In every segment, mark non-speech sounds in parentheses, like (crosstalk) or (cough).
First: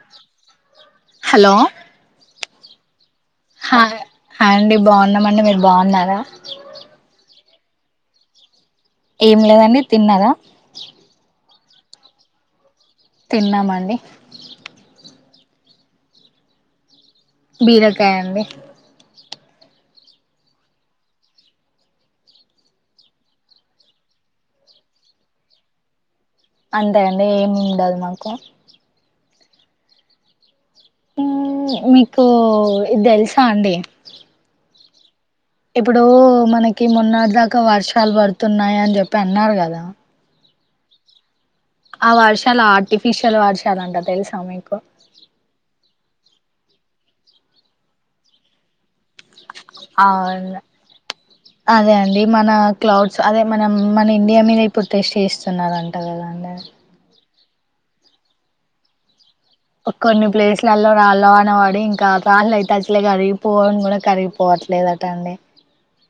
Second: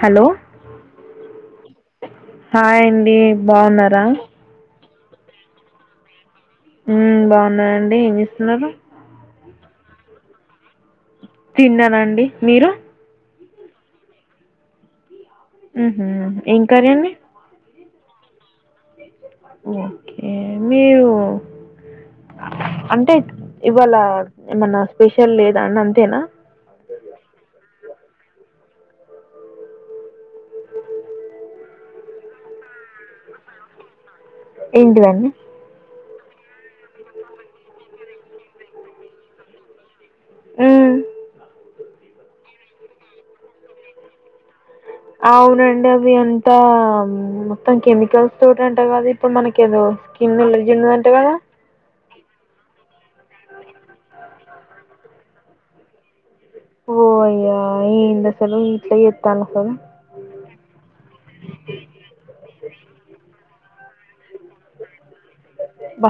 Hello hello hi ఆన్ డి బాగున్నారా ఉన్నామడి మీరు బాగున్నారా ఉమ్ బాగున్నానండి ఏం చేస్తున్నారు ఏం లేదండి తిన్నారా తిన్నానండి మీరు తిన్నామండి ఉహు ఏం కర్రీ అండి బీరకాయండి ఓకే మీరు అంటె ఇవాళ ఏమన్నా స్పెషల్ లేదన అంతేనా అంతే అండి ఏం ఉండదు మాకు ఉమ్ మీకూ ఇది తెలుసా అండి ఎంటి దండి ఇప్పుడూ మనకి మొన్నటి దాకా వర్షాలు పడుతున్నాయి అని జెప్పి అన్నారు కదా ఉమ్ ఆ వర్షాలు ఆర్టిఫిషియల్ వర్షాలంట తెలుసా మీకు అవునండి అవి అంతా మొత్తం కెమికల్స్ తోటండి అట్ట కాదు ఇప్పుడు మనకి ఏదో కిన్ ఎలర్జీ ఉంది ఆట కదా మనా క్లౌడ్స్ అదే మనం మన ఇండియా మీద ఇప్పుడు టెస్ట్ చేస్తున్నారంట కదా అండి ఓ అయ్య ఎందసలు ఇట్ల జె కొన్ని ప్లేసులల్లో రాళ్ల వానపడి ఇంకా ఫ్యాన్ లైట్ అచ్చలే కరి పోన్ గూడా కరిగిపోవట్లేదుక్క బ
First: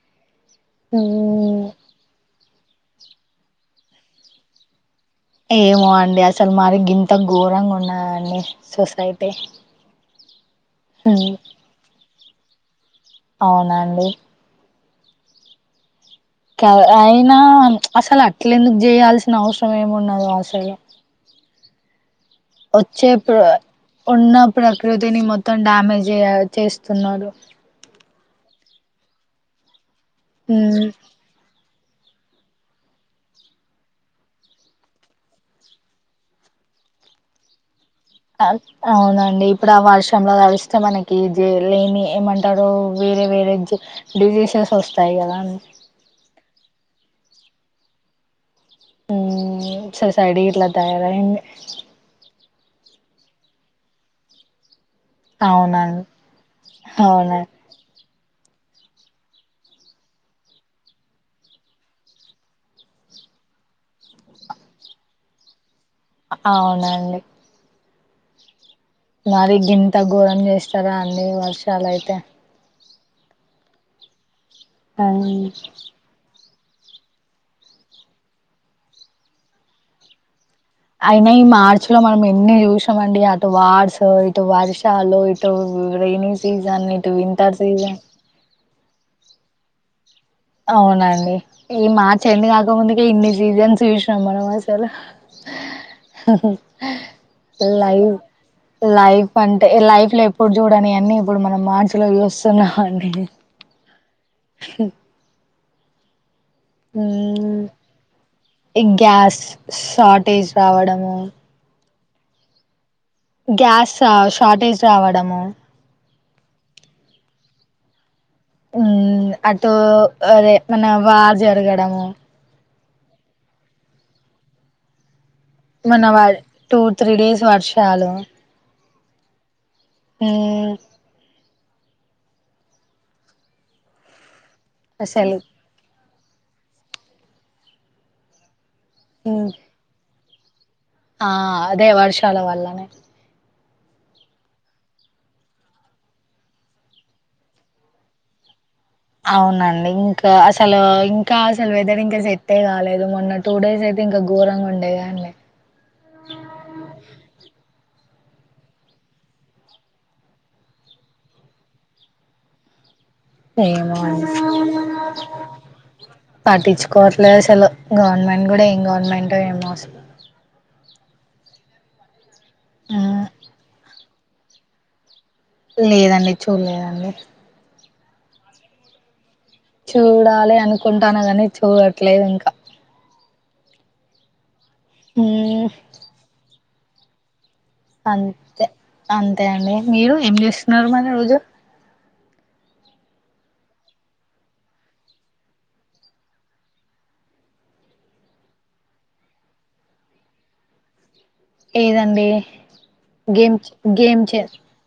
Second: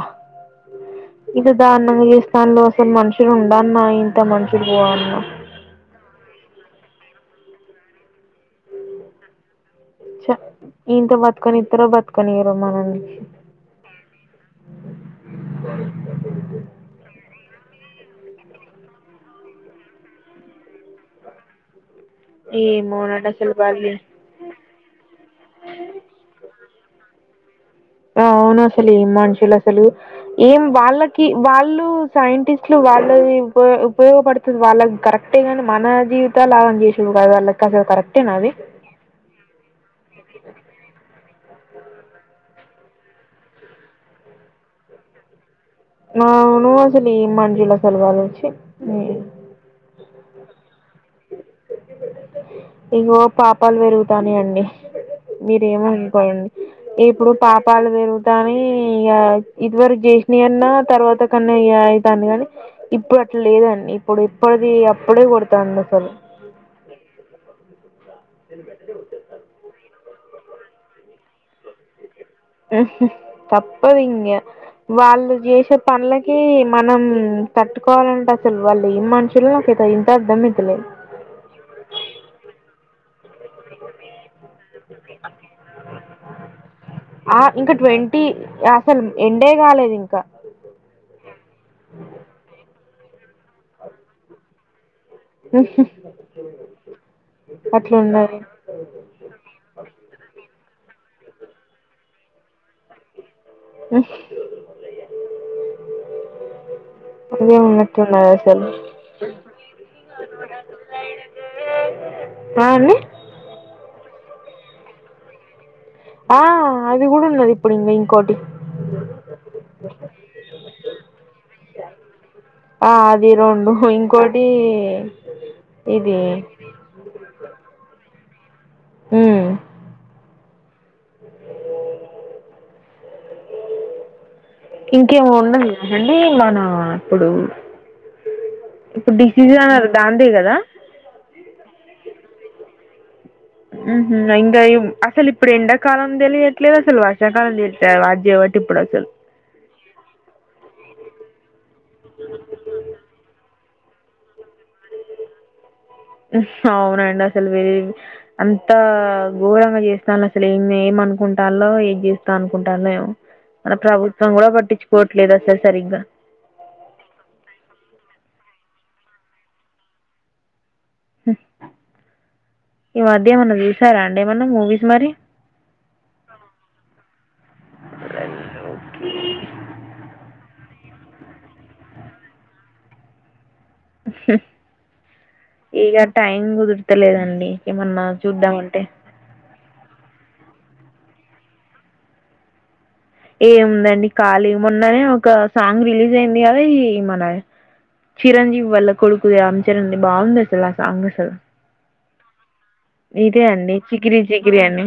ఇగ ఉమ్ దాని ఏ స్థాన్లో అసలు మనుష ఇక్కడ ఉండన్న ఇంత మనుషులు పోవన్న ఏమో అండి అసల్ మరి గింత ఘోరంగా ఉన్నదండి సొసైటీ ఛ ఇంత బతుకొని ఇద్దారు బతుకనిరు మనల్ని అవునా అండి (inaudible) క అయినా చ్ అసలు అట్లేందుకు చేయాల్సిన అవసరం ఏమున్నదో అసలు. ఏమో వచ్చే నండి ప్ర అసలు బల్లి ఉన్న ప్రకృతిని మొత్తం డ్యామేజ్ చే చేస్తున్నారు. అవును అసలు ఏమ్ మనుషులు అసలు ఏమ్ వాళ్ళకి వాళ్ వాళ్ళు సైంటిస్ట్లు వాళ్ళవి ఉపయోగపడుతుంది వాళ్ళకి కరెక్టె గానీ మన జీవితాలు ఆదా పన్ జేసిరు వాళ్ళు కదా వాళ్ళకి అదే కరెక్ట్ అద్ అవునండి ఇప్పుడు ఆ వర్షంలో తడిస్తే మనకి జె లేని ఏమంటాడో వేరే వేరే డిజి డిజీసెస్ వస్తాయి కదా అని అవును అసలు ఏం మనుషులు వాళ్ళు చీ ఉ సొసైడి ఇట్ల తయారయింది. ఇగో పాపాలు పెరుగుతాన్నాయ్ అండి అవునండి మీరేమనుకొండి ఇప్పుడు అవునండి పాపాలు పేరుగు తానే ఇగ ఇదివరకి చేసిన అన్ అన్నా తర్వాత కన్నయ్య అవుతుంది కనీ ఇప్పుడు అట్లా లేదండి, ఇప్పుడు ఇప్పటిది అప్పుడే కొడతంద్ అ అవునండి (inaudible) మరి గింత ఘోరం చేస్తారా అండి వర్షాలయితే ఉ హు తప్పదింగా వాళ్ళు చేసే పనులకి మనం తట్టుకోమ్ అసలు వాళ్ళు ఏ మనుషులు నాకైతే ఇంత అర్ధం అయితలే. అయినా ఈ మార్చ్ లో మనం ఎన్ని చూసామండి అటు వార్సొ ఇటు వర్షాలు ఇటు రెయిని సీజన్ ఇటు వింటర్ సీజన్ అసల్ ఎండే గాలేదు ఇంకా అవునండి ఈ మార్చెండ్ కాకముందుకే ఇన్ని సీజన్స్ చూసినాం మనం అసలు. హ హ హ లైవ్ అట్లున్నది లైఫ్ అంటే ఈ లైఫ్ లో ఎప్పుడు చూడని అన్ న్నీ ఇప్పుడు మనం మార్చి లో చూస్తున్నామ్ అండి. (inaudible) అన్ని ఉన్నట్టు ఈ గ్యాస్ షార్టేజ్ రావడము ఆ అన్ని గ్యాస్ రావ్ షార్టేజ్ రావడము ఆ అది కూడా ఉన్నది ఇప్పుడు ఇంగా ఇంకోటి ఉ అటు అదే మన వా జరగడము ఆ అది రెండు ఇంకోటి ఇది మన్నా టూ త్రీ డేస్ వర్షాలు ఉ ఉ ఇంకేము అసలు ఉండదు కదండి మనము ఇప్పుడు ఇప్పుడు ఉమ్ డిసిజ్ అన్నారు దాందే కదా ఆ అదే వర్షాల వల్లనే ఉ హు ఇంకా ఇమ్ అసలు ఇప్పుడు ఎండాకాలం తెలియట్లేదు అసలు వర్షాకాలం తెలియట్ల వడ్జి వడ్జ్ అవునండి ఇంకా అసలు ఇంకా అసలు వెదర్ ఇంకా సెట్టే కాలేదు మొన్న టూ డేస్ అయితే ఇంకా ఘోరంగా ఉండేగాన్లే ఉహ్ అవునండి అసలు వేరేవి అంత ది అసలు ఏమ్ ఏమనుకుంటాలో ఏమ్ చేస్తా అనుకుంటానంది ఏమో మన ఏమో అండి ప్రభుత్వం కూడా పట్టించుకోవట్లేదు అసలు సరిగ్గా పట్టించుకోవట్లేదు అసలు గవర్నమెంట్ కూడా ఏం గవర్నమెంటో ఏమో అసలు. ఈ మ్మ్ మధ్య ఏమన్నా చూసారా అండి ఏమన్నా మూవీస్ మరి లేదండి చూడలేదండి అఓకే చూడాలి అనుకుంటాను కాని చూడట్లేదు ఇంకా మ్మ్ ఇక టైం కుదురతలేదండి అంతే అంతే అండి మీరు ఏం చేస్తున్నారు మరి రోజు ఏముందండి ఖళీ మొన్ననే ఒక సాంగ్ రిలీజ్ అయింది కదా ఇ మన చిరంజీవి వల్ల కొడుకుది రామ్చరంజి బాగుంది అసలు సాంగ్ అసలు ఏదండి ఇదే గేమ్ అన్నడి చికిరి గేమ్ చే చిగరి అన్న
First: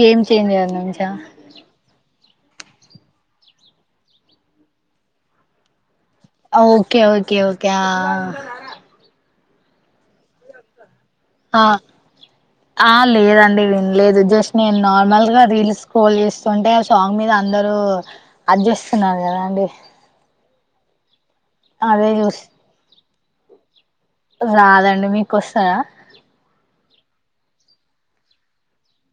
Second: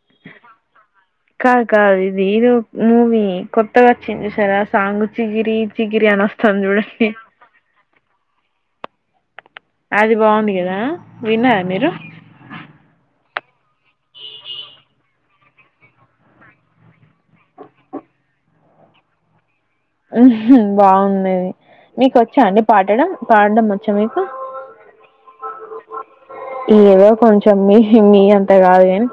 గేమ్ చేంజర్ నుంచా కా కా ఇ ది ఏదో మూవీ కొత్తగా వచ్చింసారా సాంగ్ చిగిరి చి ఓకే ఓకే ఓకే అది బాగుంది కదా ఆ విన్నారా మీరు ఆ లేదని అ వినలేదు జస్ట్ నేను నార్మల్ గా రీల్స్ కోల్ చేస్తుంటే ఆ సాంగ్ మీద అందరుూ అది చేస్తున్నారు కదా అండి బాగుందిది అదే మీకు వచ్చా చూస్ అండి పాడడం పాడడం వ చ్చ మీకు రాదండి మీకు వస్తదా ఏవో కొంచం మీ ఇ మీ అంతా కాదు ఏం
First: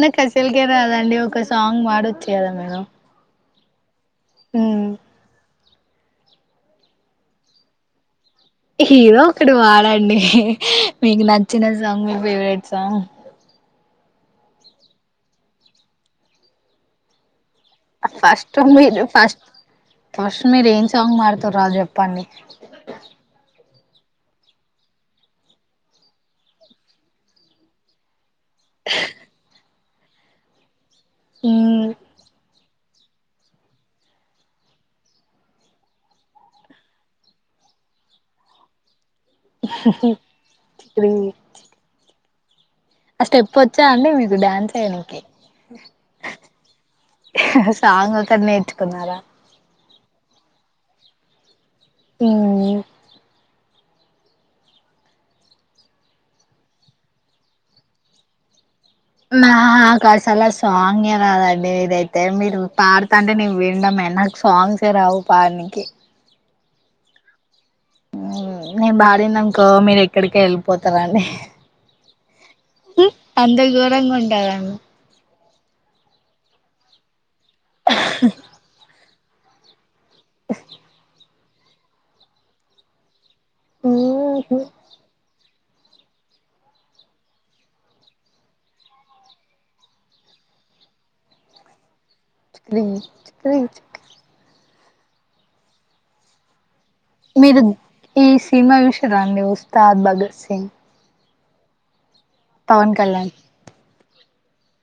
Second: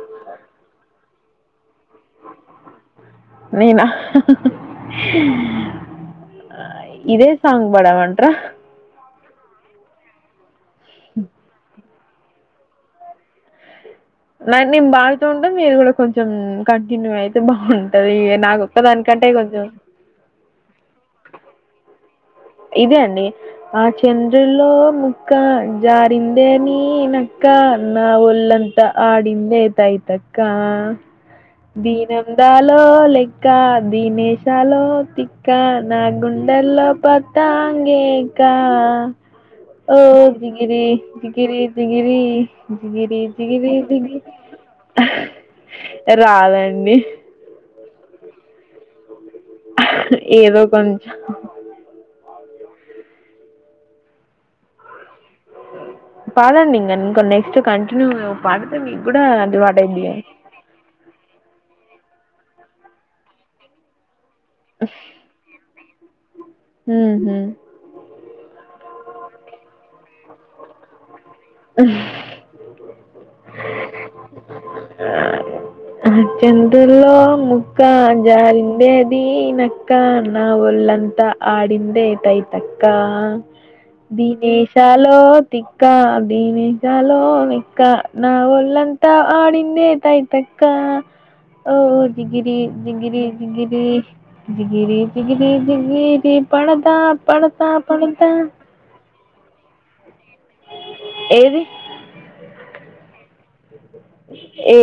నా కసలకే రాదండి ఒక్క సాంగ్ వాడొచ్చు కదా మీరూ నీనా ఇదే సాంగ్ పదమంత్ర హదో ఒకటి వాడండి మీకు నచ్చిన (inaudible) మీ ఫావరేట్స్ ఆ న నేను బాగుత ఉంటా మీరు కూడా కొంచెం కంటిన్యూ అయి ఫస్ట్ మీరు ఫస్ట్ కొంచెం ఫస్ట్ మీరు ఏం సాంగ్ మడుతరు చెప్పండి ఇదే అండి ఆ చండ్రులో ముక్క జారింద అని నక్క నా ఒళ్ళంత త ఆడింద అయి తాయితక్క మ్మ్ దీనంందాలో లెక్క దీనేేశాలో తిక్క నాగు లో పత అంగేకా ఓ జిగిరి చిక్రీ జిగిరి జిగిరి జిగిరి ఆ స్టెప్ జిగిరి వచ్చా అండి జిగిరి మీకు డ్యాన్స్ చేయనికి రాదండి సాంగ్ ఒక్కటి నెర్చుకున్నర ఏదో కొంచం ఉమ్ పదండి ఇంకా నెక్స్ట్ కంటిన్యూ మీకు కూడా అలవాటైద్ది నకాసలే ఆ సాంగ్ ఎయ్ రాదండి అండి ఇది అంతే మీరు పాడుతంటే విన్నామే నాకు సాంగ్సే రావు పాడనికి ఉమ్ హు నేను బాడిందనుకో మీరు ఎక్కడికి వెళ్ళిపోతారాండి అంతా ఘోరంగా ఉంటాధా ఆ చంద్రలో ముక్క జారిందే నీ నక్కా అక్క నా ఒల్ంతా ఆడిందే తయితక్క ధినేయషలో తిక్క దీని చాలో మిక్క నాళ్ళంతా ఆడిందే తై (inaudible) ఓ జిగిరి జిగిరి జిగిరి జిగిరి జిగిరి జిగిరి జిగిరి పదథ మీరు ఈ సినిమా చుసింద్ర ఉస్తాద్ భగత్ సింగ్ ఏది పవన్ కళ్యాణ్ ఏ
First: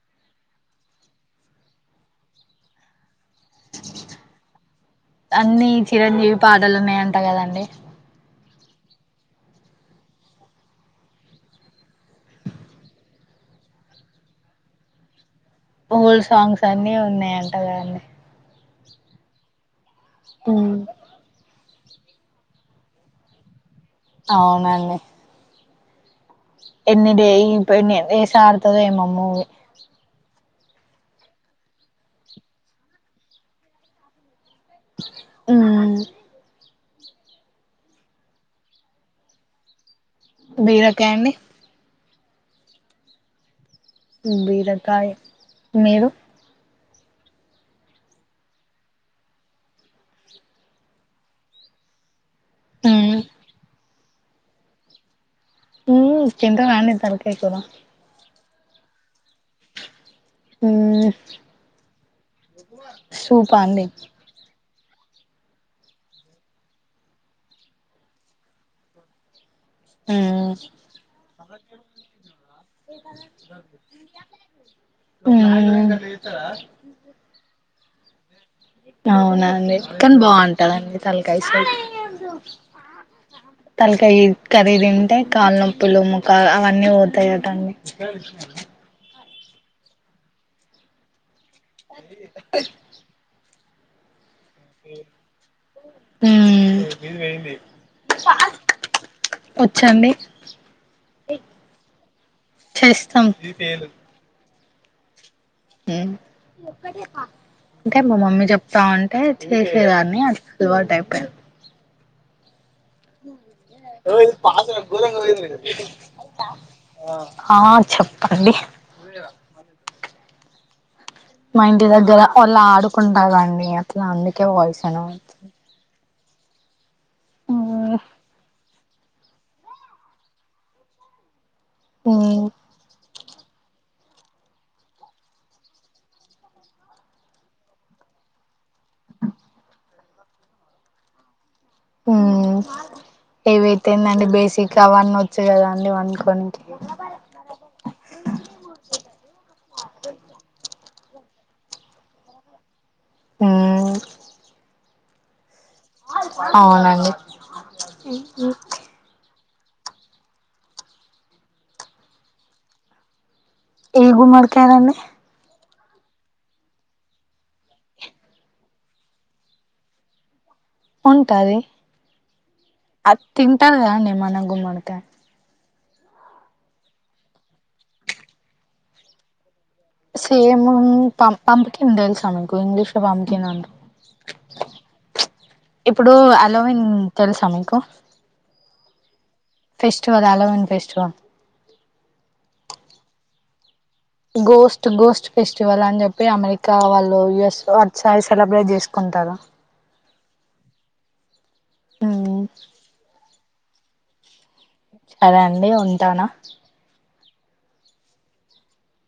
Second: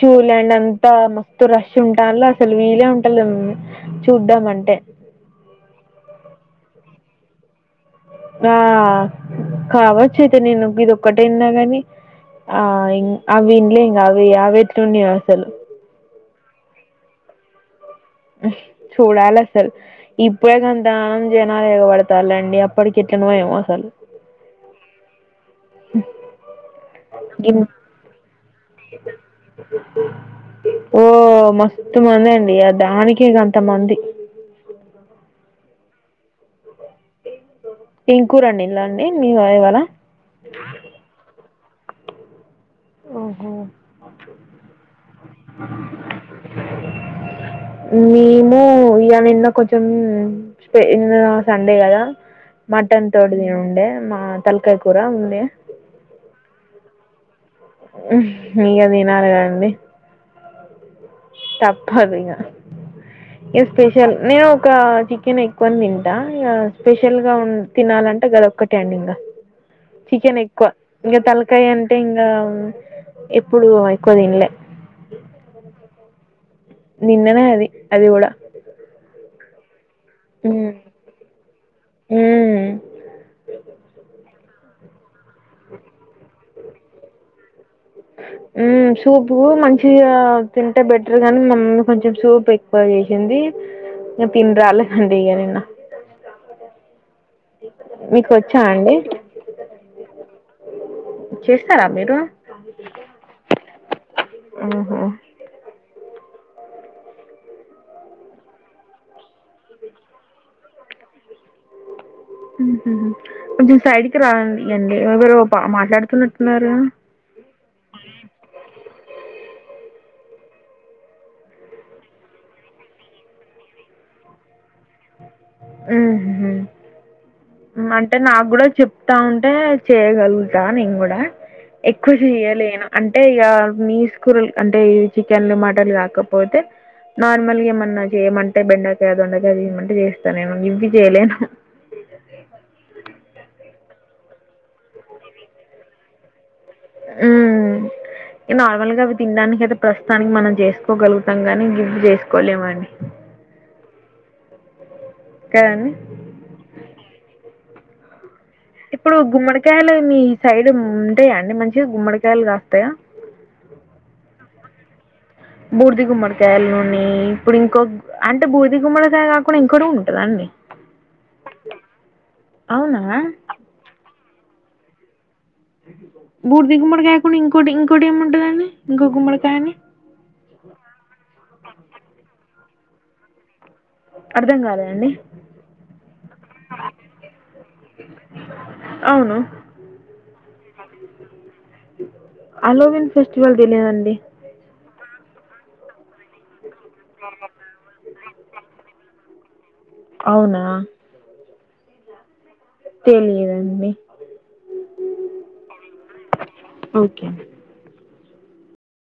చూలే అంతా మస్తు రష్ ఉంటలు అసలు వీలే ఉంటా అన్నిీ చిరంజీవి పాటలున్నా అంటా కదండి ఆ కావచ్చయితే నేను ఇదిక్కటైనా గాని ఆ అవి విన్నలే ఇం అవి అవి ఎట్ల ఉన్నాయో అసలు ఓల్డ్ సాంగ్స్ అన్నిీ ఉన్నాయంటగాదండి చూడాల అసల్ ఇప్పుడేక ఎంద జ యోగ పడతరండి అప్పటికి అట్లనో ఏమో అసలు అవునండి హ్మ్ ఎన్ని డే (unintelligible) ఆడుతాడు ఏమో మూవీ ఓ మస్తు మంది అండి ఆ దానికి గంతమంది ఉమ్ ఏంకూర అన్నిడిన్లు మీ ఇవళ బీరకాయా అండి ఓహో బీరకాయ మీరు మేము ఇగా నిన్న కొంచెం సండే కదా మటన్ తోడది ఉండే మా తలకాయ కూర ఉండే హ్మ్మ్ తింటారా అండి తలకాయ కూర (unintelligible) ఇగ తినాలే కదండి మ్మ్ తప్పదు ఇగ సూపా ఇగా అండి స్పెషల్ నేను ఒక చికెన్ ఎక్కువని తింటా స్పెషల్ గా ఉ తినాలంటే గద ఒక్కట అండి ఇంకా చికెన్ మ్మ్ ఎక్కువ ఇంకా తలకాయ అంటే ఇంకా ఎప్పుడు ఎక్కువ తినలే ఉమ్ నిన్ననే అది అది కూడా కాని మ్మ్ బాగుంటదండి తలకాయ సూప్ మ్మ్ తలకాయ కర్రీ తింటే కాలునొప్పులు ముకాలు అవన్నీ పోతాయిటండి పూ మంచిగా తింటే బెటర్ గాని మమ్ల్ని కొంచెం సూప్ ఎక్కువ చేసింది ఇగ తిని రాలేదండి ఇగ నిన్న హ్మ్ మీకు వచ్చా అండి వచ్చండి చేస్తారా మీరు చేస్తాం ఆహా ఉం ఇంకా మా మమ్మీ చెప్తా ఉంటే చేసేదాన్ని అది అలవాటు అయిపోయా మ్మ్ కొంచెం సైడ్కి ఓ ఇ పాత్ర రండి గోరంగా ఎవరో పా మాట్లాడుతున్నట్టున్నారు (unintelligible) ఆ చెప్పండి మా ఇంటి దగ్గర వాళ్ళు ఆడుకుంటా రండి అట్లా అందుకే పోయిసాను మ్మ్ హ్మ్ మ్మ్ వస్తా ఉంటే చేయగలుగుతా నేను కూడా ఎక్కుస్ మ్మ్ ఇయ్యాలేను అంటే ఇక మీస్ కూరలు అంటే చికెన్ లు మటన్ లు కాకపోతే నార్మల్ గా ఏమన్నా చేయమ బెండకాయ దొండకాయ చేయమంటే చేస్తా నిను ఇన్ని చేయలేను ఉం ఏవైతేందండి బేసిక్గా అవన్నీ వచ్చు కదా అండి వనుకొని ఉం నార్మల్గా అవి తినడానికి అయితే ప్రస్తుతానికి మనం చేసు చెప్పుకొ గలుగుతాము గాని ఇంకా ఇప్పుడు చేసుకోలేమండి ఆ కదండి అవునండి ఇప్పుడు గుమ్మడి కాయలు మీ సైడ్ ఉంటాయా అండి మంచిగా గుమ్మడికాయలు గాస్తయా ఏ గుమ్మడికాయలున్నయ్ బూర్ది గుమ్మడికాయల నూనె ఇప్పుడు ఇంకో అంటే బూర్ది గుమ్మడికాయ కాకుండా ఇంకోటి కూడా ఉంటదండి ఉంటది అవునా అది తింటారు గదండి మన గుమ్మడికాయ్ బూర్ది గుమ్మడికాయ కాకుండా ఇంకోటి ఇంకోటి ఏమి ఉంటదండినిశ ఇంకో గుమ్మడికాయని సేమ్ పం పంపికిన్ తెలుసా మీకు ఇంగ్లీష లో పంపికిన్ అంటే అర్ధం కాలేదండి ఇప్పుడు అలోవిన్ తెలుసా మీకు అవును festival Halloween festival Halloween festival తెలియన్ గోస్ట్ గోస్ట్ ఫెస్టివల్ అని జెప్పి అమెరికా వాళ్ళు యుఎస్ లో అటుసైడ్ సెలబ్రేట్ జేస్ కొంతారా అవునా ఉమ్ తెలియదండి సరే అండి ఉంటానా ఓకే అండి